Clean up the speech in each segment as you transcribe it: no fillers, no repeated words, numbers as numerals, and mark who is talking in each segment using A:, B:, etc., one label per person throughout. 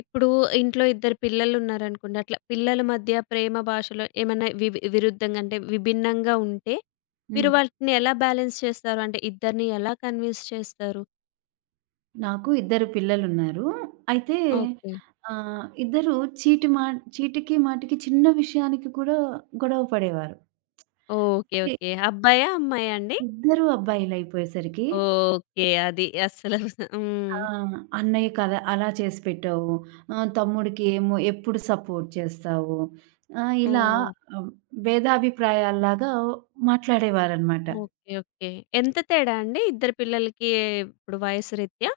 A: ఇప్పుడు ఇంట్లో ఇద్దరు పిల్లలున్నారనుకోండి. అట్లా పిల్లల మధ్య ప్రేమ భాషలో ఏమన్నా విరుద్ధంగా అంటే విభిన్నంగా ఉంటే, మీరు
B: హ్మ్.
A: వాటిని ఎలా బ్యాలెన్స్ చేస్తారు? అంటే ఇద్దరిని ఎలా కన్విన్స్ చేస్తారు?
B: నాకు ఇద్దరు పిల్లలున్నారు. అయితే
A: ఓకే.
B: ఇద్దరు చీటి మా చీటికి మాటికి చిన్న విషయానికి కూడా గొడవ పడేవారు.
A: ఓకే.
B: అంటే
A: ఓకే. అబ్బాయా? అమ్మాయా అండి?
B: ఇద్దరు అబ్బాయిలయిపోయేసరికి
A: ఓకే. అది అస్సలు హ్మ్.
B: "అన్నయ్యకి అలా అలా చేసి పెట్టావు. తమ్ముడికి ఏమో ఎప్పుడు సపోర్ట్ చేస్తావు." ఇలా
A: ఓహ్!
B: ఆహ్, భేదాభిప్రాయాల్లాగా మాట్లాడేవారనమాట.
A: ఓకే. ఓకే. ఎంత తేడా అండి ఇద్దరు పిల్లలకి ఇప్పుడు వయసు రీత్యా?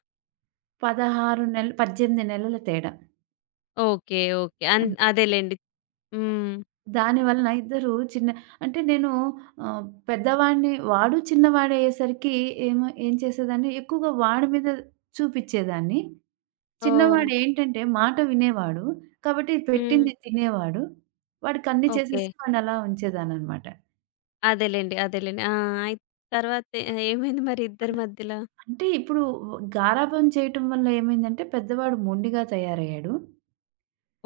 B: 16 నెలలు 18 నెలల తేడా.
A: ఓకే. ఓకే. అదేలెండి. హ్మ్.
B: దానివలన ఇద్దరు చిన్న అంటే నేను ఆహ్, పెద్దవాడిని వాడు చిన్నవాడు అయ్యేసరికి ఏమో ఏం చేసేదాన్ని ఎక్కువగా వాడి మీద చూపిచ్చేదాన్ని.
A: ఓహ్!
B: చిన్నవాడు ఏంటంటే మాట వినేవాడు. కాబట్టి
A: హ్మ్.
B: పెట్టింది తినేవాడు. వాడికన్నీ
A: ఓకే.
B: చేసేసి వాడినలా ఉంచేదాన్ననమాట.
A: అదేలెండి. అదేలెండి. ఆ! అయి తర్వాత ఏమైంది మరి ఇద్దరి మధ్యల?
B: అంటే ఇప్పుడు గారాబం చేయటం వల్ల ఏమైందంటే పెద్దవాడు మొండిగా తయారయ్యాడు.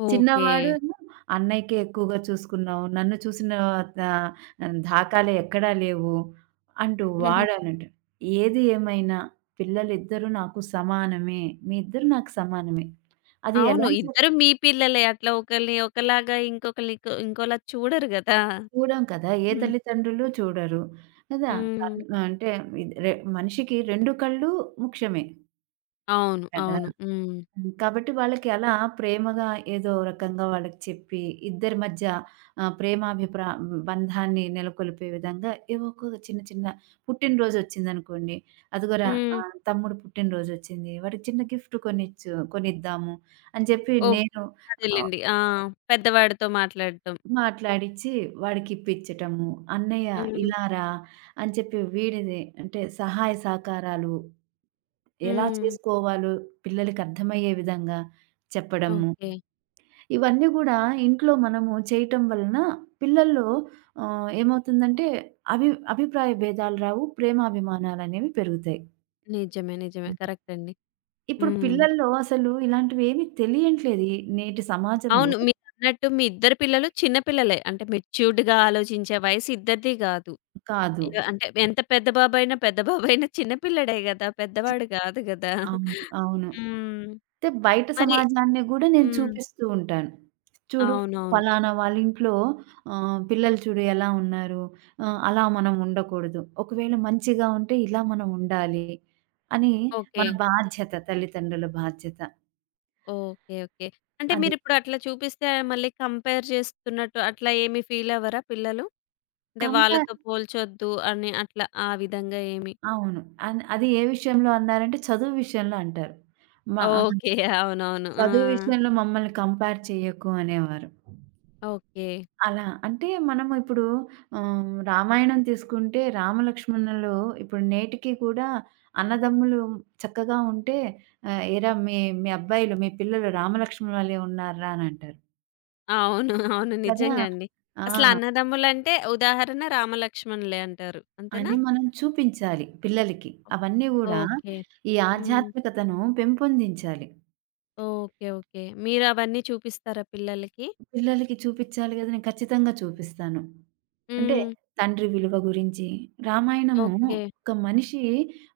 A: ఓకే.
B: చిన్నవాడేమో అన్నయ్యకే ఎక్కువగా చూసుకున్నావు. నన్ను చూసిన ద దాఖాలు ఎక్కడా లేవు అంటూ
A: హుహు.
B: వాడనంటాడు. ఏది ఏమైనా పిల్లలిద్దరూ నాకు సమానమే. మీ ఇద్దరు నాకు సమానమే. అది
A: అవును.
B: ఎలా
A: ఇద్దరు
B: చెప్పినా
A: మీ పిల్లలే. అట్లా ఒకళ్ళని ఒకలాగా ఇంకొకళ్ళని ఇంకోలా చూడరు గదా!
B: చూడం కదా! ఏ
A: హ్మ్.
B: తల్లిదండ్రులు చూడరు. కదా!
A: హ్మ్.
B: కన్ అంటే ఇది రె మనిషికి 2 కళ్ళు ముఖ్యమే.
A: అవును.
B: కదా!
A: అవును. హ్మ్.
B: హ్మ్. కాబట్టి వాళ్ళకి అలా ప్రేమగా ఏదో రకంగా వాళ్ళకి చెప్పి, ఇద్దరి మధ్య ఆహ్, ప్రేమాభిప్రా బంధాన్ని నెలకొల్పే విధంగా ఏవో ఒక చిన్న చిన్న పుట్టినరోజొచ్చిందనుకోండి, అదిగోరా
A: హ్మ్.
B: తమ్ముడు పుట్టినరోజొచ్చింది, వాడికి చిన్న గిఫ్ట్ కొనిద్దాము అని చెప్పి
A: ఓకే.
B: నేను ఆహ్,
A: అదేలెండి. ఆ! పెద్దవాడితో మాట్లాడటం.
B: మాట్లాడిచ్చి వాడికిప్పిచ్చటము. అన్నయ్య
A: హ్మ్.
B: ఇలా రా అని చెప్పి వీడిది అంటే సహాయ సహకారాలు ఎలా
A: హ్మ్.
B: చేసుకోవాలో పిల్లలకర్థమయ్యే విధంగా చెప్పడము.
A: ఓకే.
B: ఇవన్నీ గూడా ఇంట్లో మనము చేయటం వలన పిల్లల్లో ఏమవుతుందంటే అభి అభిప్రాయ భేదాలు రావు. ప్రేమాభిమానాలనేవి పెరుగుతాయి.
A: నిజమే. నిజమే.
B: హ్మ్.
A: కరెక్ట్ అండి.
B: ఇప్పుడు
A: హ్మ్.
B: పిల్లల్లో అసలు ఇలాంటివేమి తెలియట్లేదు. ఈ నేటి సమాజంలో.
A: అవును. మీరన్నట్టు మీ ఇద్దరు పిల్లలు చిన్న పిల్లలే. అంటే మెచ్యూర్డ్‌గా ఆలోచించే వయసు ఇద్దరిది గాదు.
B: కాదు.
A: ఇగ అంటే ఎంత పెద్ద బాబయినా, పెద్ద బాబయినా చిన్న పిల్లాడే గదా! పెద్దవాడు గాదు గదా!
B: అవును. అవును.
A: హ్మ్.
B: అయితే బయట
A: మరి
B: సమాజాన్ని గూడా నేను
A: హ్మ్.
B: చూపిస్తూ ఉంటాను. చూడు
A: అవునవును.
B: ఫలానా వాళ్ళింట్లో పిల్లలు చూడు ఎలా ఉన్నారు. అలా మనం ఉండకూడదు. ఒకవేళ మంచిగా ఉంటే ఇలా మనం ఉండాలి. అని
A: ఓకే.
B: మన బాధ్యత తల్లిదండ్రుల బాధ్యత.
A: ఓకే. ఓకే. అంటే
B: అది.
A: మీరిప్పుడు అట్లా చూపిస్తే మళ్ళీ కంపేర్ చేస్తున్నట్టు అట్లా ఏమి ఫీలవ్వరా పిల్లలు? అంటే
B: కంపేర్
A: వాళ్ళతో పోల్చొద్దు అని అట్లా ఆ విధంగా ఏమి?
B: అవును. అది ఏ విషయంలో అన్నారంటే చదువు విషయంలో అంటారు. మా
A: ఓకే. అవునవును. ఆ!
B: చదువు విషయంలో మమ్మల్ని కంపేర్ చేయకు అనేవారు.
A: ఓకే.
B: అలా. అంటే మనం ఇప్పుడు రామాయణం తీసుకుంటే రామలక్ష్మణులు ఇప్పుడు నేటికి కూడా అన్నదమ్ములు చక్కగా ఉంటే "ఏరా మీ మీ అబ్బాయిలు, మీ పిల్లలు రామలక్ష్మణుల వలే ఉన్నారురా" అని అంటారు.
A: అవును. అవును.
B: కదా!
A: నిజంగా అండి. అసలు
B: ఆ!
A: అన్నదమ్ములంటే ఉదాహరణ రామలక్ష్మణులే అంటారు. అంతేనా?
B: అని మనం చూపించాలి పిల్లలకి. అవన్నీ గూడా
A: ఓకే.
B: ఈ
A: హ్మ్.
B: ఆధ్యాత్మికతను పెంపొందించాలి.
A: ఓకే. ఓకే. మీరవన్నీ చూపిస్తారా పిల్లలకి?
B: పిల్లలకి చూపిచ్చాలి గదా! నేను ఖచ్చితంగా చూపిస్తాను. అంటే
A: హ్మ్.
B: తండ్రి విలువ గురించి, రామాయణము
A: ఓకే.
B: ఒక మనిషి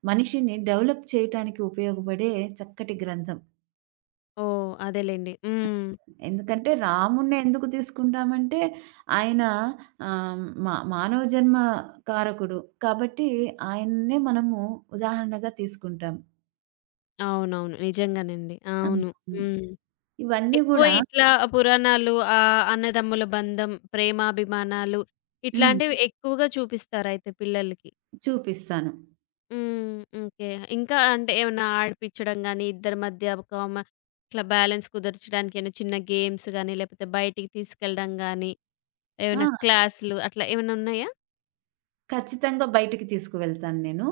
B: మనిషిని డెవలప్ చేయటానికి ఉపయోగపడే చక్కటి గ్రంథం.
A: ఓహ్! అదేలెండి. హ్మ్.
B: ఎందుకంటే రాముడిని ఎందుకు తీసుకుంటామంటే ఆయన మా మానవ జన్మ కారకుడు. కాబట్టి ఆయన్నే మనము ఉదాహరణగా తీసుకుంటాం.
A: అవునవును. నిజంగానండి.
B: ఆ!
A: అవును.
B: హ్మ్.
A: హ్మ్.
B: ఇవన్నీ
A: ఎక్కువ
B: గూడా
A: ఇట్లా పురాణాలు, అన్నదమ్ముల బంధం, ప్రేమాభిమానాలు
B: హ్మ్.
A: ఇట్లాంటివి ఎక్కువగా చూపిస్తారయితే పిల్లలకి.
B: చూపిస్తాను.
A: హ్మ్. ఓకే. ఇంకా అంటే ఏమన్నా ఆడిపిచ్చడం గాని, ఇద్దరి మధ్య ఒక ఇట్లా బ్యాలెన్స్ కుదర్చడానికి ఏమైనా చిన్న గేమ్స్ గాని, లేకపోతే బయటికి తీసుకెళ్ళడం గాని, ఏమైనా
B: ఆ!
A: క్లాసులు అట్లా ఏమన్నా ఉన్నాయా?
B: ఖచ్చితంగా బయటికి తీసుకువెళ్తాను నేను.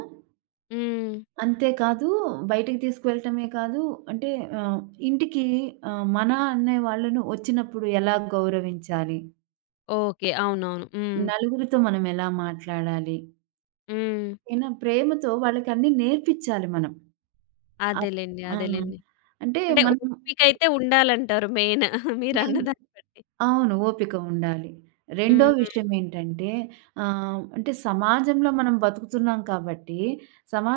A: హ్మ్.
B: అంతే కాదు, బయటికి తీసుకువెళ్ళటమే కాదు, అంటే ఆహ్, ఇంటికి మన అనే వాళ్ళను వచ్చినప్పుడు ఎలా గౌరవించాలి?
A: ఓకే. అవునవును. హ్మ్.
B: నలుగురితో మనం ఎలా మాట్లాడాలి?
A: హ్మ్.
B: ఏనా ప్రేమతో వాళ్ళకి అన్నీ నేర్పించాలి మనం. అప్
A: అదేలెండి.
B: ఆ!
A: అదేలెండి.
B: అంటే
A: అంటే
B: మనం
A: ఓపికైతే ఉండాలంటారు మెయిన్ మీరన్న
B: మెయిన్
A: దాన్ని బట్టి.
B: అవును. ఓపిక ఉండాలి. రెండో
A: హ్మ్.
B: విషయం ఏంటంటే అంటే సమాజంలో మనం బతుకుతున్నాం కాబట్టి,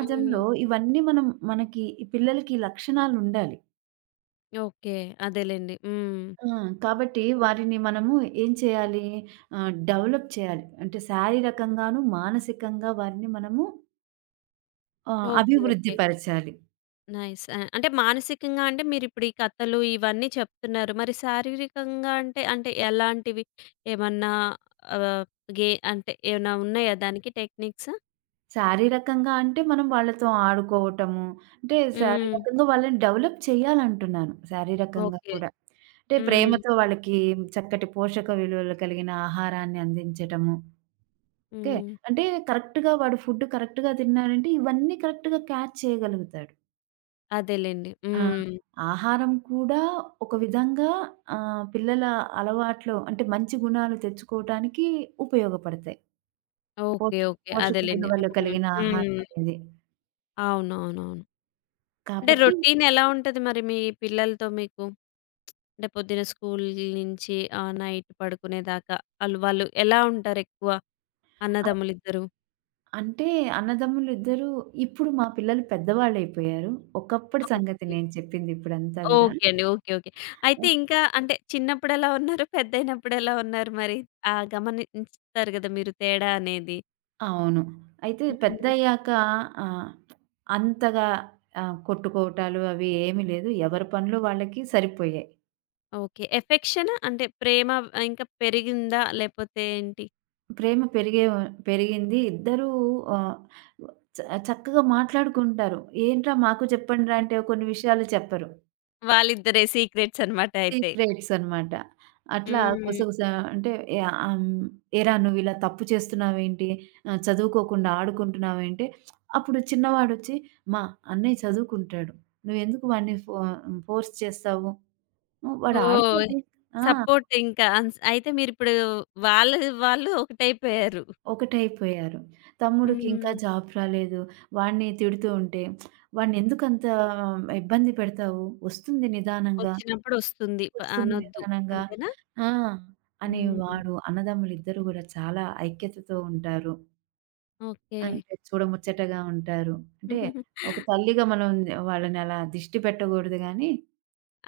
A: హ్మ్.
B: ఇవన్నీ మనం మనకి ఈ పిల్లలకి లక్షణాలుండాలి.
A: ఓకే. అదేలెండి. హ్మ్.
B: ఆ! కాబట్టి వారిని మనము ఏం చేయాలి? డెవలప్ చేయాలి. అంటే శారీరకంగాను, మానసికంగా వారిని మనము
A: ఓకే.
B: అభివృద్ధి
A: ఓకే.
B: పరచాలి.
A: నైస్. ఆ! అంటే మానసికంగా అంటే మీరిప్పుడు ఈ కథలు ఇవన్నీ చెప్తున్నారు. మరి శారీరకంగా అంటే, అంటే ఎలాంటివి? ఏమన్నా ఆహ్, అంటే ఏమైనా ఉన్నాయా దానికి టెక్నిక్స్?
B: శారీరకంగా అంటే మనం వాళ్ళతో ఆడుకోవటము, అంటే
A: హ్మ్.
B: శారీరకంగా వాళ్ళని డెవలప్ చేయాలంటున్నాను. శారీరకంగా
A: ఓకే.
B: కూడా. అంటే
A: హ్మ్.
B: ప్రేమతో వాళ్ళకి చక్కటి పోషక విలువలు కలిగిన ఆహారాన్ని అందించటము. ఓకే.
A: హ్మ్.
B: అంటే కరెక్ట్‌గా వాడు ఫుడ్ కరెక్ట్‌గా తిన్నాడంటే ఇవన్నీ కరెక్ట్‌గా క్యాచ్ చేయగలుగుతాడు.
A: అదేలెండి.
B: ఆ!
A: హ్మ్.
B: ఆహారం కూడా ఒక విధంగా పిల్లల అలవాట్లు అంటే మంచి గుణాలు తెచ్చుకోవటానికి ఉపయోగపడతాయి.
A: ఓకే.
B: పోష
A: ఓకే.
B: పోషక
A: అదేలెండి.
B: విలువలు
A: హ్మ్.
B: కలిగిన ఆహారం
A: హ్మ్.
B: అనేది.
A: అవునవునవును. అంటే హ్మ్.
B: కాబట్టి
A: రొటీన్ ఎలా ఉంటది మరి మీ పిల్లలతో మీకు? అంటే పొద్దున స్కూల్ నుంచి నైట్ పడుకునేదాకా వాళ్ళు ఎలా ఉంటారెక్కువ
B: అ
A: అన్నదమ్ములిద్దరూ?
B: అంటే అన్నదమ్ములు ఇద్దరూ ఇప్పుడు మా పిల్లలు పెద్దవాళ్ళయిపోయారు. ఒకప్పటి సంగతి
A: ఓకే.
B: నేను చెప్పింది ఇప్పుడంతా గూడా.
A: ఓకే అండి. ఓకే. ఓకే. అయితే ఇంకా అంటే చిన్నప్పుడెలా ఉన్నారు? పెద్దయినప్పుడెలా ఉన్నారు మరి? ఆ! గమనిస్తారు గదా మీరు తేడా అనేది.
B: అవును. అయితే
A: హ్మ్.
B: పెద్దయ్యాక ఆహ్, అంతగా కొట్టుకోవటాలు అవి ఏమీ లేదు. ఎవరి పనులు వాళ్ళకి సరిపోయాయి.
A: ఓకే. ఎఫెక్షనా? అంటే ప్రేమ ఇంకా పెరిగిందా? లేపోతే ఏంటి?
B: ప్రేమ పెరిగింది. ఇద్దరూ ఆహ్, చ చక్కగా మాట్లాడుకుంటారు. ఏంట్రా మాకు చెప్పండిరా అంటే కొన్ని విషయాలు చెప్పరు.
A: వాళ్ళిద్దరే సీక్రెట్స్ అన్నమాట అయితే.
B: సీక్రెట్స్ అన్నమాట. అట్లా
A: హ్మ్.
B: గుసగుస అంటే యాహ్, ఆహ్, ఏరా నువ్వు ఇలా తప్పు చేస్తున్నావేంటి? చదువుకోకుండా ఆడుకుంటున్నావేంటి? అప్పుడు చిన్నవాడొచ్చి, మా అన్నయ్య చదువుకుంటాడు. నువ్వెందుకు వాడిని ఫోర్స్ చేస్తావు? ఉ, వాడు
A: ఓహ్!
B: ఆడుకోని ఆ!
A: సపోర్ట్ ఇంకా అన్స్ అయితే మీరిప్పుడు వాళ్ళు, ఒకటైపోయారు.
B: ఒకటైపోయారు. తమ్ముడికింకా
A: హ్మ్.
B: జాబ్ రాలేదు. వాడిని తిడుతూ ఉంటే, "వాడినెందుకంత ఇబ్బంది పెడతావు? వస్తుంది నిదానంగా,
A: వచ్చినప్పుడు వస్తుంది.
B: వస్తుంది
A: అనొద్దు.
B: నిదానంగా"
A: అంతేనా?
B: ఆ! అని
A: హ్మ్.
B: వాడు అన్నదమ్ములిద్దరూ గూడా చాలా ఐక్యతతో ఉంటారు.
A: ఓకే.
B: అంటే చూడముచ్చటగా ఉంటారు. అంటే ఒక తల్లిగా మనం వాళ్ళని అలా దిష్టి పెట్టకూడదు గానీ,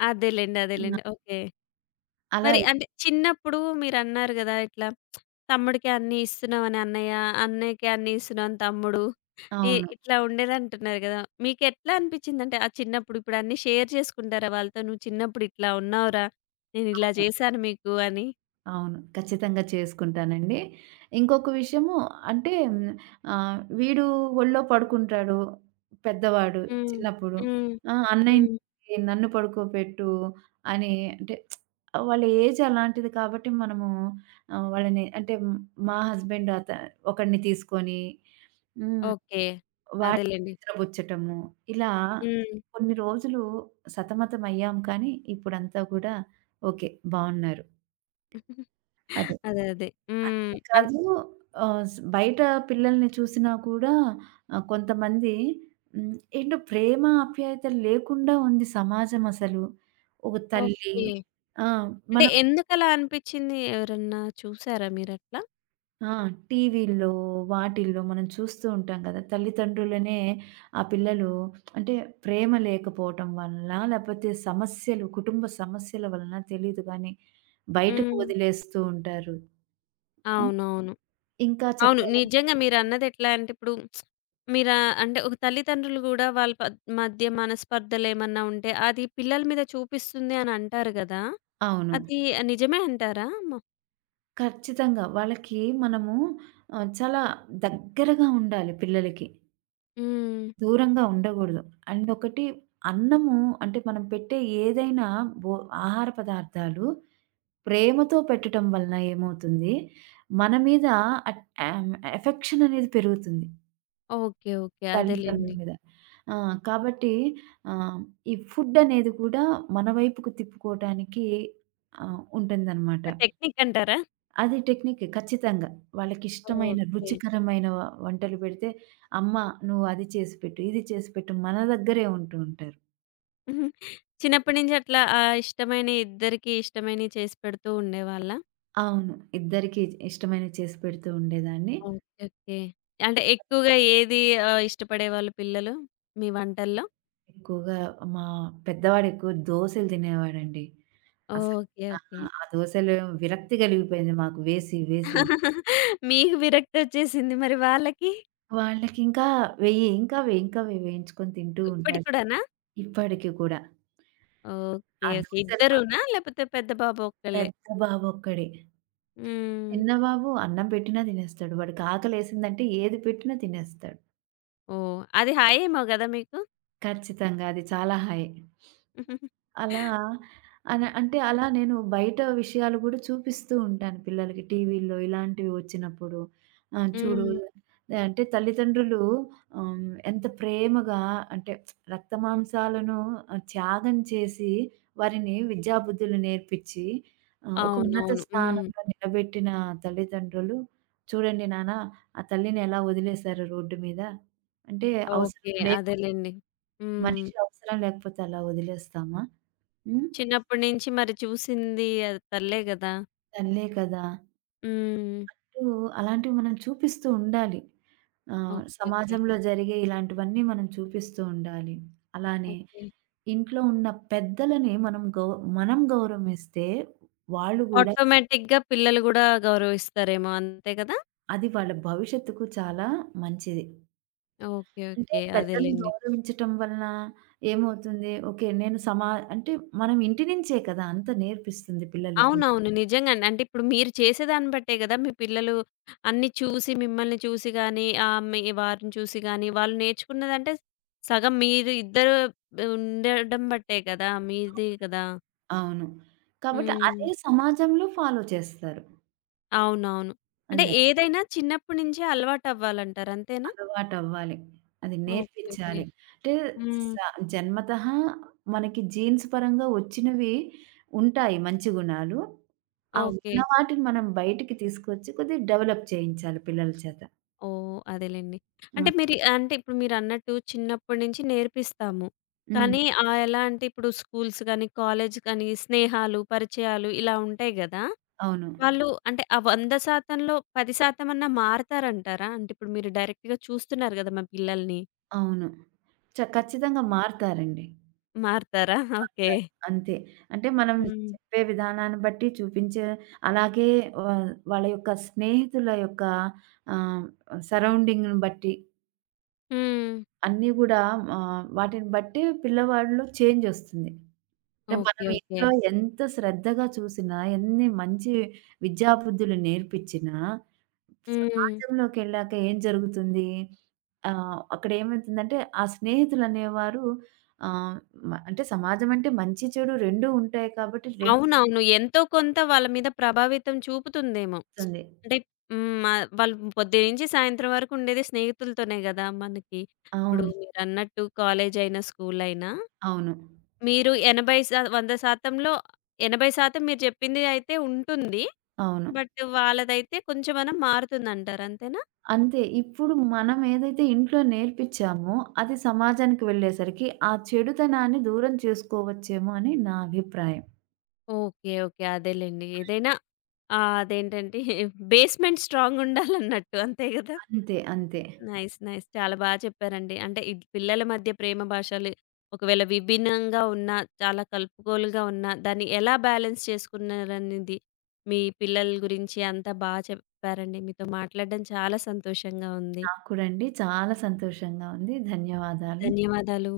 A: అదేలెండి. అదేలెండి. ఓకే.
B: అలా
A: మరి అంటే చిన్నప్పుడు మీరన్నారు గదా! ఇట్లా తమ్ముడికి అన్నీ ఇస్తున్నావని అన్నయ్య, అన్నయ్యకి అన్నీ ఇస్తున్నావని తమ్ముడు.
B: అవును.
A: ఇట్లా ఉండేదంటున్నారు గదా! మీకెట్లా అనిపిచ్చిందంటే ఆ చిన్నప్పుడు? ఇప్పుడు అన్నీ షేర్ చేసుకుంటారా వాళ్ళతో? నువ్వు చిన్నప్పుడు ఇట్లా ఉన్నావురా, నేనిలా
B: అవును.
A: చేశాను మీకు అని?
B: అవును. ఖచ్చితంగా చేసుకుంటానండి. ఇంకొక విషయము అంటే హ్మ్, వీడు ఒళ్ళో పడుకుంటాడు పెద్దవాడు
A: హ్మ్.
B: చిన్నప్పుడు.
A: హ్మ్.
B: ఆ!
A: హ్మ్.
B: "అన్నయ్యకి నన్ను పడుకోబెట్టు" అని అంటే వాళ్ళ ఏజ్ అలాంటిది కాబట్టి మనము వాళ్ళని అంటే మా హస్బెండ్ ఒకడిని తీసుకొని హ్మ్,
A: ఓకే.
B: వాడిని
A: అదేలెండి.
B: నిద్రపుచ్చటము. ఇలా
A: హ్మ్.
B: కొన్ని రోజులు సతమతం అయ్యాం కానీ ఇప్పుడంతా కూడా ఓకే. బావున్నారు. అది.
A: అదే. అదే. హ్మ్.
B: అంతేకాదు ఆహ్, స్ బయట పిల్లల్ని చూసినా కూడా కొంతమంది హ్మ్, ఏంటో ప్రేమ, ఆప్యాయతలు లేకుండా ఉంది సమాజం అసలు. ఒక తల్లి
A: ఓకే.
B: ఆ!
A: అంటే
B: మనం
A: ఎందుకలా అనిపిచ్చింది? ఎవరన్నా చూసారా మీరట్లా?
B: ఆ! టీవీల్లో, వాటిల్లో మనం చూస్తూ ఉంటాం కదా! తల్లిదండ్రులనే ఆ పిల్లలు అంటే ప్రేమ లేకపోవటం వలన, లేకపోతే సమస్యలు, కుటుంబ సమస్యల వలన తెలీదు గానీ, బయటకు
A: హ్మ్.
B: వదిలేస్తూ ఉంటారు. హ్మ్,
A: అవునవును.
B: ఇంకా
A: అవును.
B: చెప్పాలం
A: నిజంగా మీరన్నది ఎట్లా అంటే ఇప్పుడు మీరా అంటే ఒక తల్లిదండ్రులు గూడా వాళ్ళ మధ్య మనస్పర్ధలేమన్నా ఉంటే అది పిల్లల మీద చూపిస్తుంది అని అంటారు గదా!
B: అవును.
A: అది నిజమే అంటారా?
B: ఖచ్చితంగా. వాళ్ళకి మనము చాలా దగ్గరగా ఉండాలి పిల్లలకి.
A: హ్మ్.
B: దూరంగా ఉండగూడదు. అండ్ ఒకటి అన్నము అంటే మనం పెట్టే ఏదైనా భో ఆహార పదార్థాలు ప్రేమతో పెట్టటం వలన ఏమవుతుంది, మన మీద అట్ ఆహ్, ఎఫెక్షన్ అనేది పెరుగుతుంది
A: ఓకే. ఓకే.
B: తల్లిదండ్రుల
A: అదేలెండి.
B: మీద. ఆ! కాబట్టి ఆహ్, ఈ ఫుడ్ అనేది కూడా మన వైపుకు తిప్పుకోవటానికి ఉంటుందనమాట.
A: ఒక టెక్నిక్ అంటారా?
B: అది టెక్నిక్ ఖచ్చితంగా. వాళ్ళకిష్టమైన
A: ఓకే.
B: రుచికరమైన వంటలు పెడితే, "అమ్మ నువ్వు అది చేసి పెట్టు, ఇది చేసి పెట్టు" మన దగ్గరే ఉంటూ ఉంటారు.
A: మ్మ్. చిన్నప్పటి నుంచి అట్లా ఇష్టమైన ఇద్దరికీ ఇష్టమైనవి చేసి పెడుతూ ఉండేవాళ్ళా?
B: అవును. ఇద్దరికీ ఇష్టమైనవి చేసి పెడుతూ ఉండేదాన్ని.
A: ఓకే. ఓకే. అంటే ఎక్కువగా ఏది ఇష్టపడేవాళ్ళు పిల్లలు మీ వంటల్లో?
B: ఎక్కువగా మా పెద్దవాడు ఎక్కువ దోసలు తినేవాడండి. అసలు
A: ఓకే.
B: ఆ!
A: ఓకే.
B: ఆ దోసలు విరక్తి కలిగిపోయింది మాకు వేసి వేసి.
A: మీకు విరక్తొచ్చేసింది. మరి వాళ్ళకి?
B: వాళ్ళకింకా వెయ్యి, ఇంకా వెయ్యి, ఇంకా వెయ్యి వేయించుకొని తింటూ
A: ఇప్పటికి
B: ఉంటాడు.
A: కూడానా?
B: ఇప్పటికి కూడా.
A: ఓకే.
B: ఆ
A: ఓకే.
B: దోసలు మా
A: ఇద్దరూనా? లేపోతే పెద్ద బాబు ఒక్కళ్ళే?
B: పెద్ద బాబొక్కడే.
A: హ్మ్.
B: చిన్న బాబు అన్నం పెట్టినా తినేస్తాడు. వాడికి ఆకలేసిందంటే ఏది పెట్టినా తినేస్తాడు.
A: ఓహ్! అది హాయేమో గదా మీకు?
B: ఖచ్చితంగా అది చాలా హాయి. అలా అంటే అలా నేను బయట విషయాలు గూడా చూపిస్తూ ఉంటాను పిల్లలకి. టీవీల్లో ఇలాంటివి వచ్చినప్పుడు చూడు
A: హ్మ్.
B: అంటే తల్లిదండ్రులు ఆహ్, ఎంత ప్రేమగా అంటే రక్తమాంసాలను త్యాగం చేసి వారిని విద్యాబుద్ధులు నేర్పిచ్చి ఒక ఉన్నత
A: అవునవును. హ్మ్.
B: స్థానంలో నిలబెట్టిన తల్లిదండ్రులు, చూడండి నాన్న ఆ తల్లిని ఎలా వదిలేశారు రోడ్డు మీద. అంటే అవసరం
A: ఓకే.
B: లేక
A: అదేలెండి. హ్మ్.
B: మనిషి అవసరం లేకపోతే అలా వదిలేస్తామా? హ్మ్.
A: చిన్నప్పటి నుంచి మరి చూసింది అది తల్లే గదా!
B: తల్లే కదా!
A: హ్మ్.
B: సో, అలాంటివి మనం చూపిస్తూ ఉండాలి.
A: ఓకే. ఓకే.
B: సమాజంలో జరిగే ఇలాంటివన్నీ మనం చూపిస్తూ ఉండాలి. అలానే
A: ఓకే.
B: ఇంట్లో ఉన్న పెద్దలని మనం మనం గౌరవమిస్తే వాళ్ళు గూడా
A: ఆటోమేటిక్‌గా పిల్లలు గూడా గౌరవిస్తారేమో అంతే గదా!
B: అది వాళ్ళ భవిష్యత్తుకు చాలా మంచిది.
A: ఓకే.
B: అంటే
A: ఓకే.
B: పెద్దల్ని
A: అదేలెండి.
B: గౌరవించటం వలన ఏమవుతుంది? ఓకే. నేను అంటే మనం ఇంటి నుంచే కదా! అంతా నేర్పిస్తుంది పిల్లలకి.
A: అవునవును. నిజంగానే. అంటే ఇప్పుడు మీరు చేసేదాన్ని బట్టే గదా! మీ పిల్లలు అన్నీ చూసి మిమ్మల్ని చూసి గాని, మీ వారిని చూసి గాని వాళ్ళు నేర్చుకున్నదంటే సగం మీరు ఇద్దరు ఉండడం బట్టే కదా! మీదే కదా!
B: అవును. కాబట్టి
A: హ్మ్.
B: అదే సమాజంలో ఫాలో చేస్తారు.
A: అవునవును. అంటే
B: అదే.
A: ఏదైనా చిన్నప్పటి నుంచే అలవాటవ్వాలంటారు. అంతేనా?
B: అలవాటవ్వాలి. అది
A: ఓకే. ఓకే.
B: నేర్పించాలి. అంటే స
A: హ్మ్.
B: జన్మతః మనకి జీన్స్ పరంగా వచ్చినవి ఉంటాయి మంచి గుణాలు. ఆ
A: ఓకే.
B: ఉన్న వాటిని మనం బయటికి తీసుకొచ్చి కొద్దిగా డెవలప్ చేయించాలి పిల్లల చేత.
A: ఓహ్! అదేలెండి. అంటే
B: హ్మ్.
A: మీరు అంటే ఇప్పుడు మీరన్నట్టు చిన్నప్పటి నుంచి నేర్పిస్తాము.
B: హ్మ్.
A: కానీ ఎలా అంటే ఇప్పుడు స్కూల్స్ గాని, కాలేజ్ గాని, స్నేహాలు, పరిచయాలు ఇలా ఉంటాయి గదా!
B: అవును.
A: వాళ్ళు అంటే ఆ 100%లో 10% అన్నా మారతారంటారా? అంటే ఇప్పుడు మీరు డైరెక్ట్‌గా చూస్తున్నారు గదా! మా పిల్లల్ని.
B: అవును. ఖచ్చితంగా మారతారండి.
A: మారతారా? ఓకే.
B: క అంతే. అంటే మనం
A: హ్మ్.
B: చెప్పే విధానాన్ని బట్టి చూపించే అలాగే వా వాళ్ళ యొక్క స్నేహితుల యొక్క ఆహ్, సరౌండింగ్‌ని బట్టి
A: హ్మ్.
B: అన్నీ గూడా వాటిని బట్టి పిల్లవాడిలో చేంజ్ ఒస్తుంది. అంటే
A: ఓకే.
B: మనం
A: ఓకే.
B: ఇంట్లో ఎంత శ్రద్ధగా చూసినా, ఎన్ని మంచి విద్యాబుద్ధులు నేర్పిచ్చినా,
A: హ్మ్.
B: సమాజంలోకెళ్ళాక ఏం జరుగుతుంది? అక్కడ ఏమైతుందంటే, ఆ స్నేహితులనేవారు ఆహ్, మ అంటే సమాజం అంటే మంచి, చెడు 2 ఉంటాయి కాబట్టి 2
A: అవునవును. ఎంతో కొంత వాళ్ళ మీద ప్రభావితం చూపుతుందేమో.
B: ఉంటుంది.
A: అంటే హ్మ్. వాళ్ళు పొద్దున్నుంచి సాయంత్రం వరకు ఉండేది స్నేహితులతోనే గదా! మనకి. ఇప్పుడు
B: అవును.
A: మీరన్నట్టు కాలేజ్ అయినా, స్కూల్ అయినా
B: అవును.
A: మీరు 80 100% 80% మీరు చెప్పింది అయితే ఉంటుంది.
B: అవును.
A: బట్ వాళ్ళదైతే కొంచెమన్నా మారుతుందంటారు. అంతేనా?
B: అంతే. ఇప్పుడు మనం ఏదైతే ఇంట్లో నేర్పిచ్చామో, అది సమాజానికి వెళ్ళేసరికి ఆ చెడుతనాన్ని దూరం చేసుకోవచ్చేమో అని నా అభిప్రాయం.
A: ఓకే. ఓకే. అదేలెండి. ఏదైనా అదేంటంటే బేస్‌మెంట్ స్ట్రాంగ్ ఉండాలన్నట్టు అంతే గదా!
B: అంతే. అంతే.
A: నైస్. నైస్. చాలా బా చెప్పారండి. అంటే పిల్లల మధ్య ప్రేమ భాషలు ఒకవేళ విభిన్నంగా ఉన్నా, చాలా కలుపుకోలుగా ఉన్నా, దాన్ని ఎలా బ్యాలెన్స్ చేసుకున్నారనేది మీ పిల్లల గురించి అంతా బా చెప్పారండి. మీతో మాట్లాడడం చాలా సంతోషంగా ఉంది.
B: నాకు కూడా అండి చాలా సంతోషంగా ఉంది. ధన్యవాదాలు.
A: ధన్యవాదాలు.